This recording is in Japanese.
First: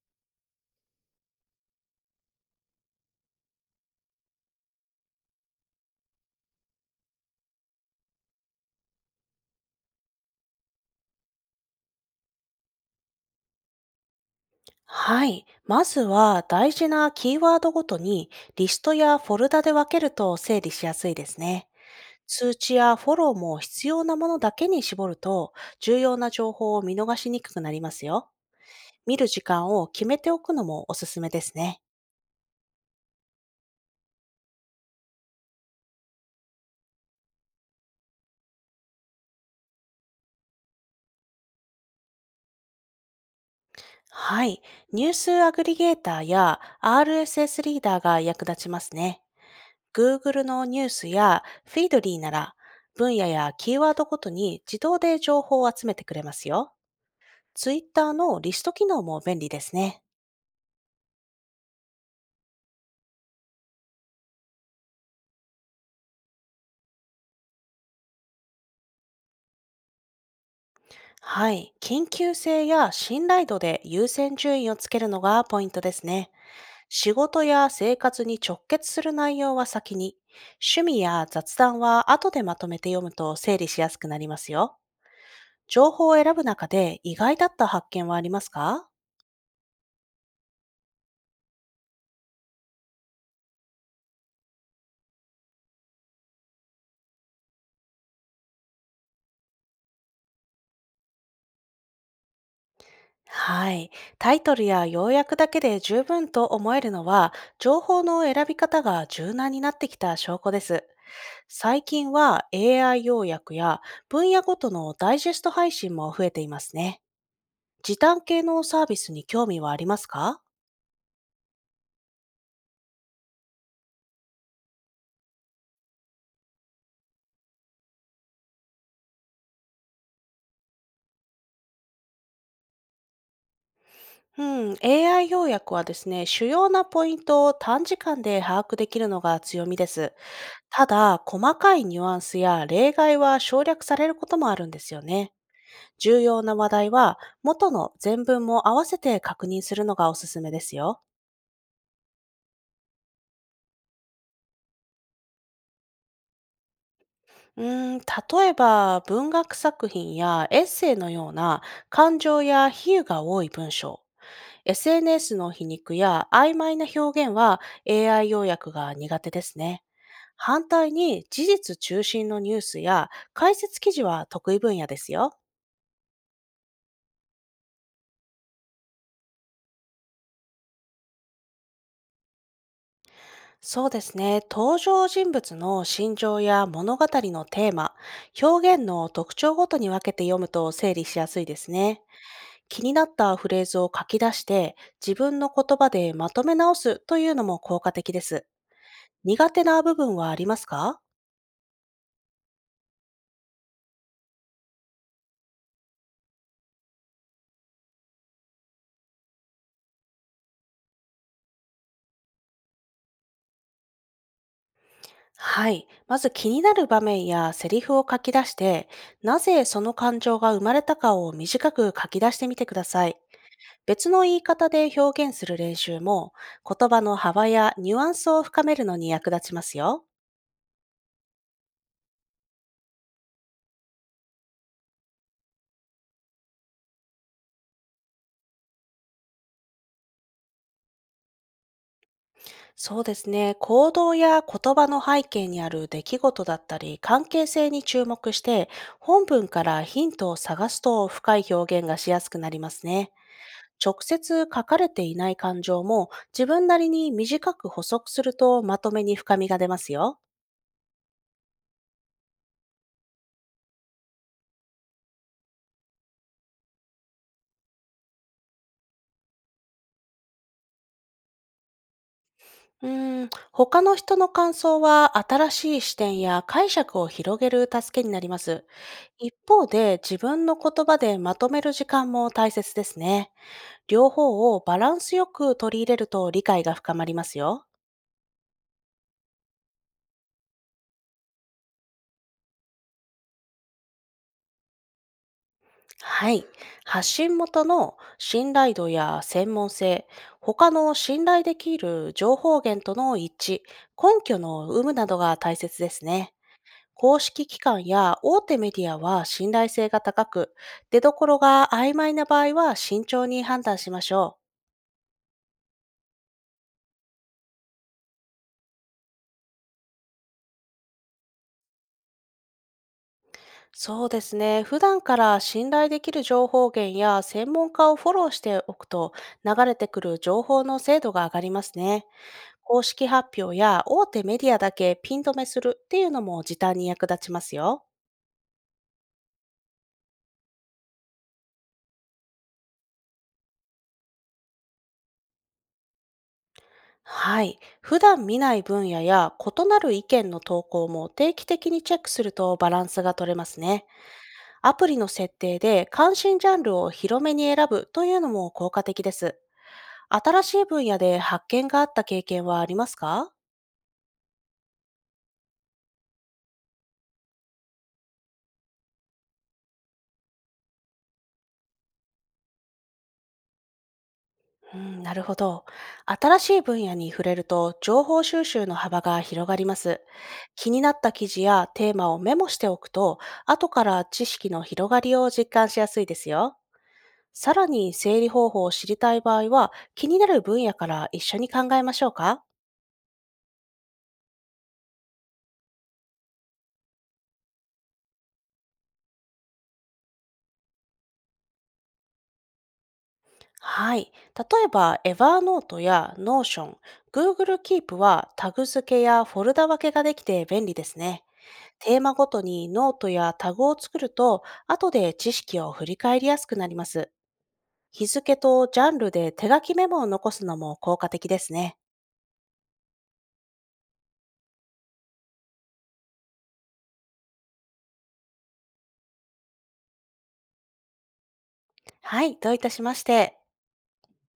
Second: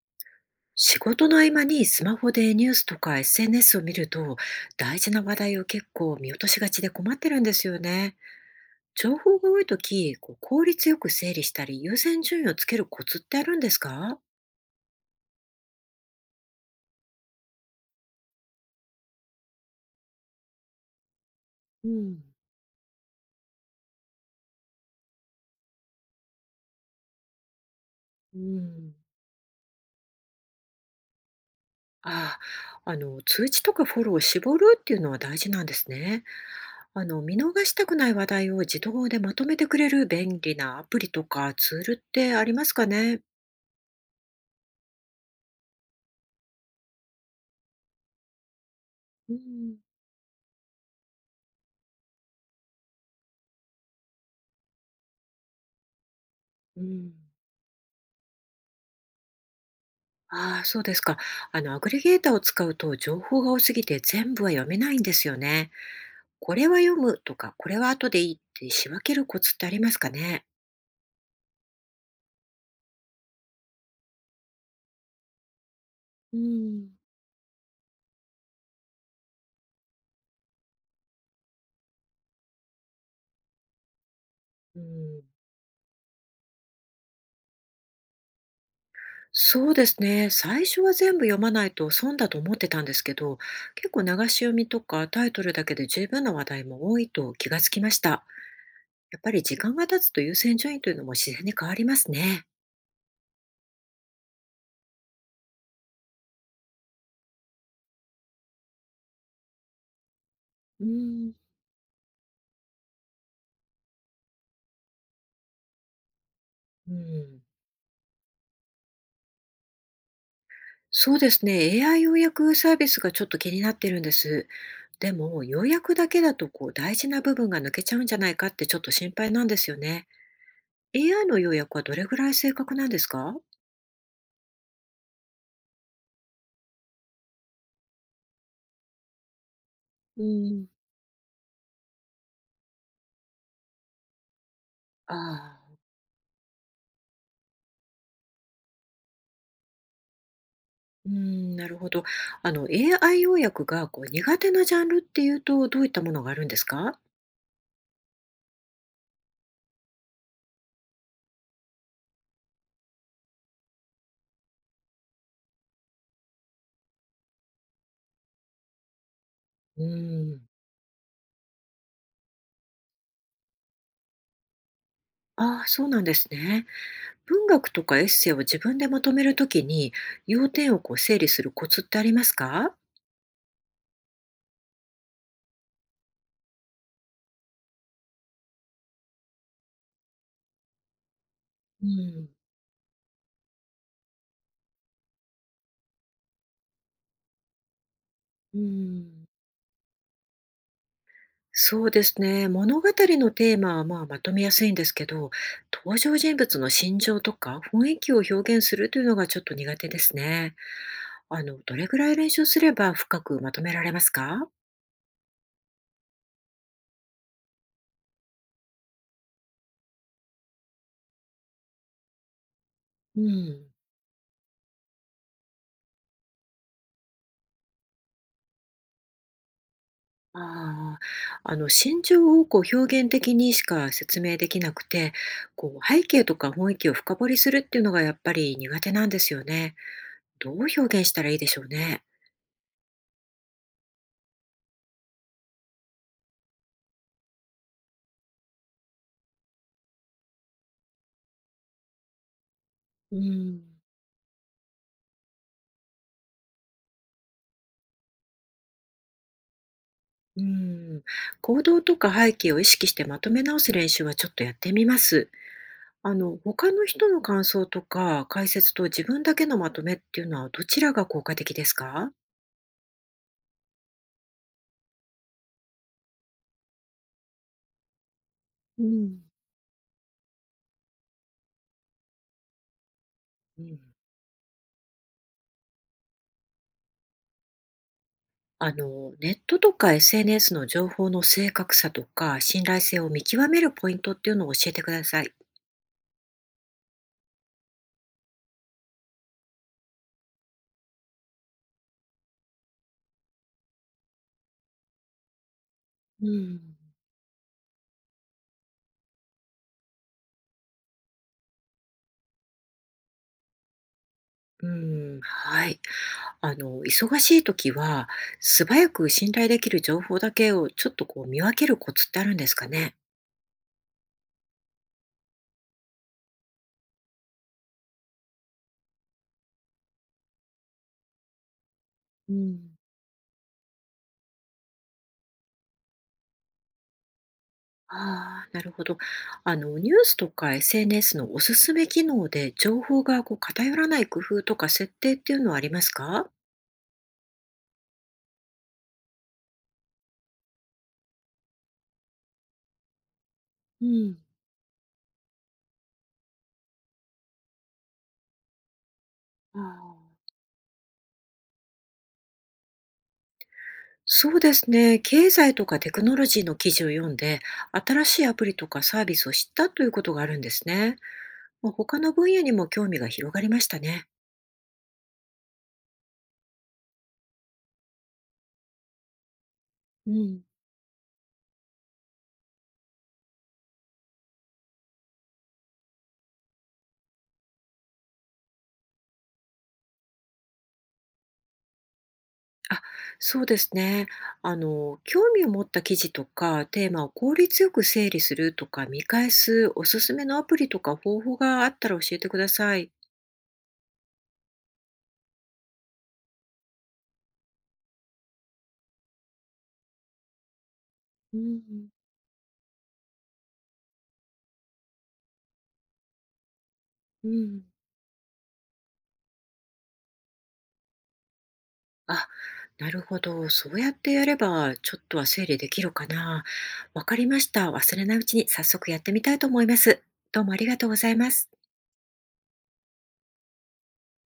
仕事の合間にスマホでニュースとか SNS を見ると大事な話題を結構見落としがちで困ってるんですよね。情報が多い時こう効率よく整理したり優先順位をつけるコツってあるんですか？はい。まずは大事なキーワードごとに、リストやフォルダで分けると整理しやすいですね。うん、通知やフォローも必要なものだけに絞ると、重要な情報を見逃しにくくなりますよ。うん、見る時間を決めておくのもおすすめですね。ああ、あの通知とかフォローを絞るっていうのは大事なんですね。あの、見逃したくない話題を自動でまとめてくれる便利なアプリとかツールってありますかね？はい。ニュースアグリゲーターや RSS リーダーが役立ちますね。うん。Google のニュースやフィードリーなら、分野やキーワードごとに自動で情報を集めてくれますよ。うん。ツイッターのリスト機能も便利ですね。ああ、そうですか。あの、アグリゲーターを使うと情報が多すぎて全部は読めないんですよね。これは読むとか、これは後でいいって仕分けるコツってありますかね。はい。緊急性や信頼度で優先順位をつけるのがポイントですね。うん、仕事や生活に直結する内容は先に、趣味や雑談は後でまとめて読むと整理しやすくなりますよ。うん、情報を選ぶ中で意外だった発見はありますか？そうですね。最初は全部読まないと損だと思ってたんですけど、結構流し読みとかタイトルだけで十分な話題も多いと気がつきました。やっぱり時間が経つと優先順位というのも自然に変わりますね。はい。タイトルや要約だけで十分と思えるのは、情報の選び方が柔軟になってきた証拠です。うん、最近は AI 要約や分野ごとのダイジェスト配信も増えていますうね。ん、時短系のサービスに興味はありますか？そうですね。AI 要約サービスがちょっと気になってるんです。でも、要約だけだとこう大事な部分が抜けちゃうんじゃないかってちょっと心配なんですよね。AI の要約はどれぐらい正確なんですか？うん、AI 要約はですね、主要なポイントを短時間で把握できるのが強みです。うん、ただ、細かいニュアンスや例外は省略されることもあるんですよあね。あ、重要な話題は元の全文も合わせて確認するのがおすすめですよ。うん、なるほど。あの、AI 要約がこう苦手なジャンルっていうと、どういったものがあるんですか？例えば文学作品やエッセイのような感情や比喩が多い文章、SNS の皮肉や曖昧な表現は AI 要約が苦手ですうね。ん。反対に事実中心のニュースや解説記事は得意分野ですよ。ああ、そうなんですね。文学とかエッセイを自分でまとめるときに、要点をこう整理するコツってありますか？そうですね。登場人物の心情や物語のテーマ、表現の特徴ごとに分けて読むと整理しやすいですうね。ん。気になったフレーズを書き出して、自分の言葉でまとめ直すというのも効果的です。うん。苦手な部分はありますか？そうですね。物語のテーマはまあまとめやすいんですけど、登場人物の心情とか雰囲気を表現するというのがちょっと苦手ですね。あの、どれぐらい練習すれば深くまとめられますか？はい。まず気になる場面やセリフを書き出して、なぜその感情が生まれたかを短く書き出してみてください。うん。別の言い方で表現する練習も、言葉の幅やニュアンスを深めるのに役立ちますよ。ああ、あの、心情をこう表現的にしか説明できなくて、こう背景とか雰囲気を深掘りするっていうのがやっぱり苦手なんですよね。どう表現したらいいでしょうね。そうですね。行動や言葉の背景にある出来事だったり、関係性に注目して、本文からヒントを探すと深い表現がしやすくなりますね。うん。直接書かれていない感情も自分なりに短く補足するとまとめに深みが出ますよ。うん、行動とか背景を意識してまとめ直す練習はちょっとやってみます。あの、他の人の感想とか解説と自分だけのまとめっていうのはどちらが効果的ですか？他の人の感想は新しい視点や解釈を広げる助けになります。うん、一方で自分の言葉でまとめる時間も大切ですね。うん。両方をバランスよく取り入れると理解が深まりますよ。あの、ネットとか SNS の情報の正確さとか信頼性を見極めるポイントっていうのを教えてください。はい。発信元の信頼度や専門性、他の信頼できる情報源との一致、根拠の有無などが大切ですうね。ん、公式機関や大手メディアは信頼性が高く、出どころが曖昧な場合は慎重に判断しましょう。うん、はい。あの、忙しい時は素早く信頼できる情報だけをちょっとこう見分けるコツってあるんですかね？そうですね。普段から信頼できる情報源や専門家をフォローしておくと、流れてくる情報の精度が上がりますね。うん。公式発表や大手メディアだけピン止めするっていうのも時短に役立ちますよ。ああ、なるほど。あの、ニュースとか SNS のおすすめ機能で情報がこう偏らない工夫とか設定っていうのはありますか？はい。普段見ない分野や異なる意見の投稿も定期的にチェックするとバランスが取れますうね。ん、アプリの設定で関心ジャンルを広めに選ぶというのも効果的です。ああ、新しい分野で発見があった経験はありますか？そうですね。経済とかテクノロジーの記事を読んで、新しいアプリとかサービスを知ったということがあるんですね。まあ、他の分野にも興味が広がりましたね。うん、なるほど。新しい分野に触れると情報収集の幅が広がります。うん。気になった記事やテーマをメモしておくと、後から知識の広がりを実感しやすいですよ。さらに整理方法を知りたい場合は、気になる分野から一緒に考えましょうか。あ、そうですね。あの、興味を持った記事とかテーマを効率よく整理するとか見返すおすすめのアプリとか方法があったら教えてください。はい。例えば、エヴァーノートやノーション、 Google Keep はタグ付けやフォルダ分けができて便利ですね。うん、テーマごとにノートやタグを作ると、後で知識を振り返りやすくなります。うん、日付とジャンルで手書きメモを残すのも効果的ですね。あ、なるほど。そうやってやればちょっとは整理できるかな。わかりました。忘れないうちに早速やってみたいと思います。どうもありがとうございます。はい、どういたしまして。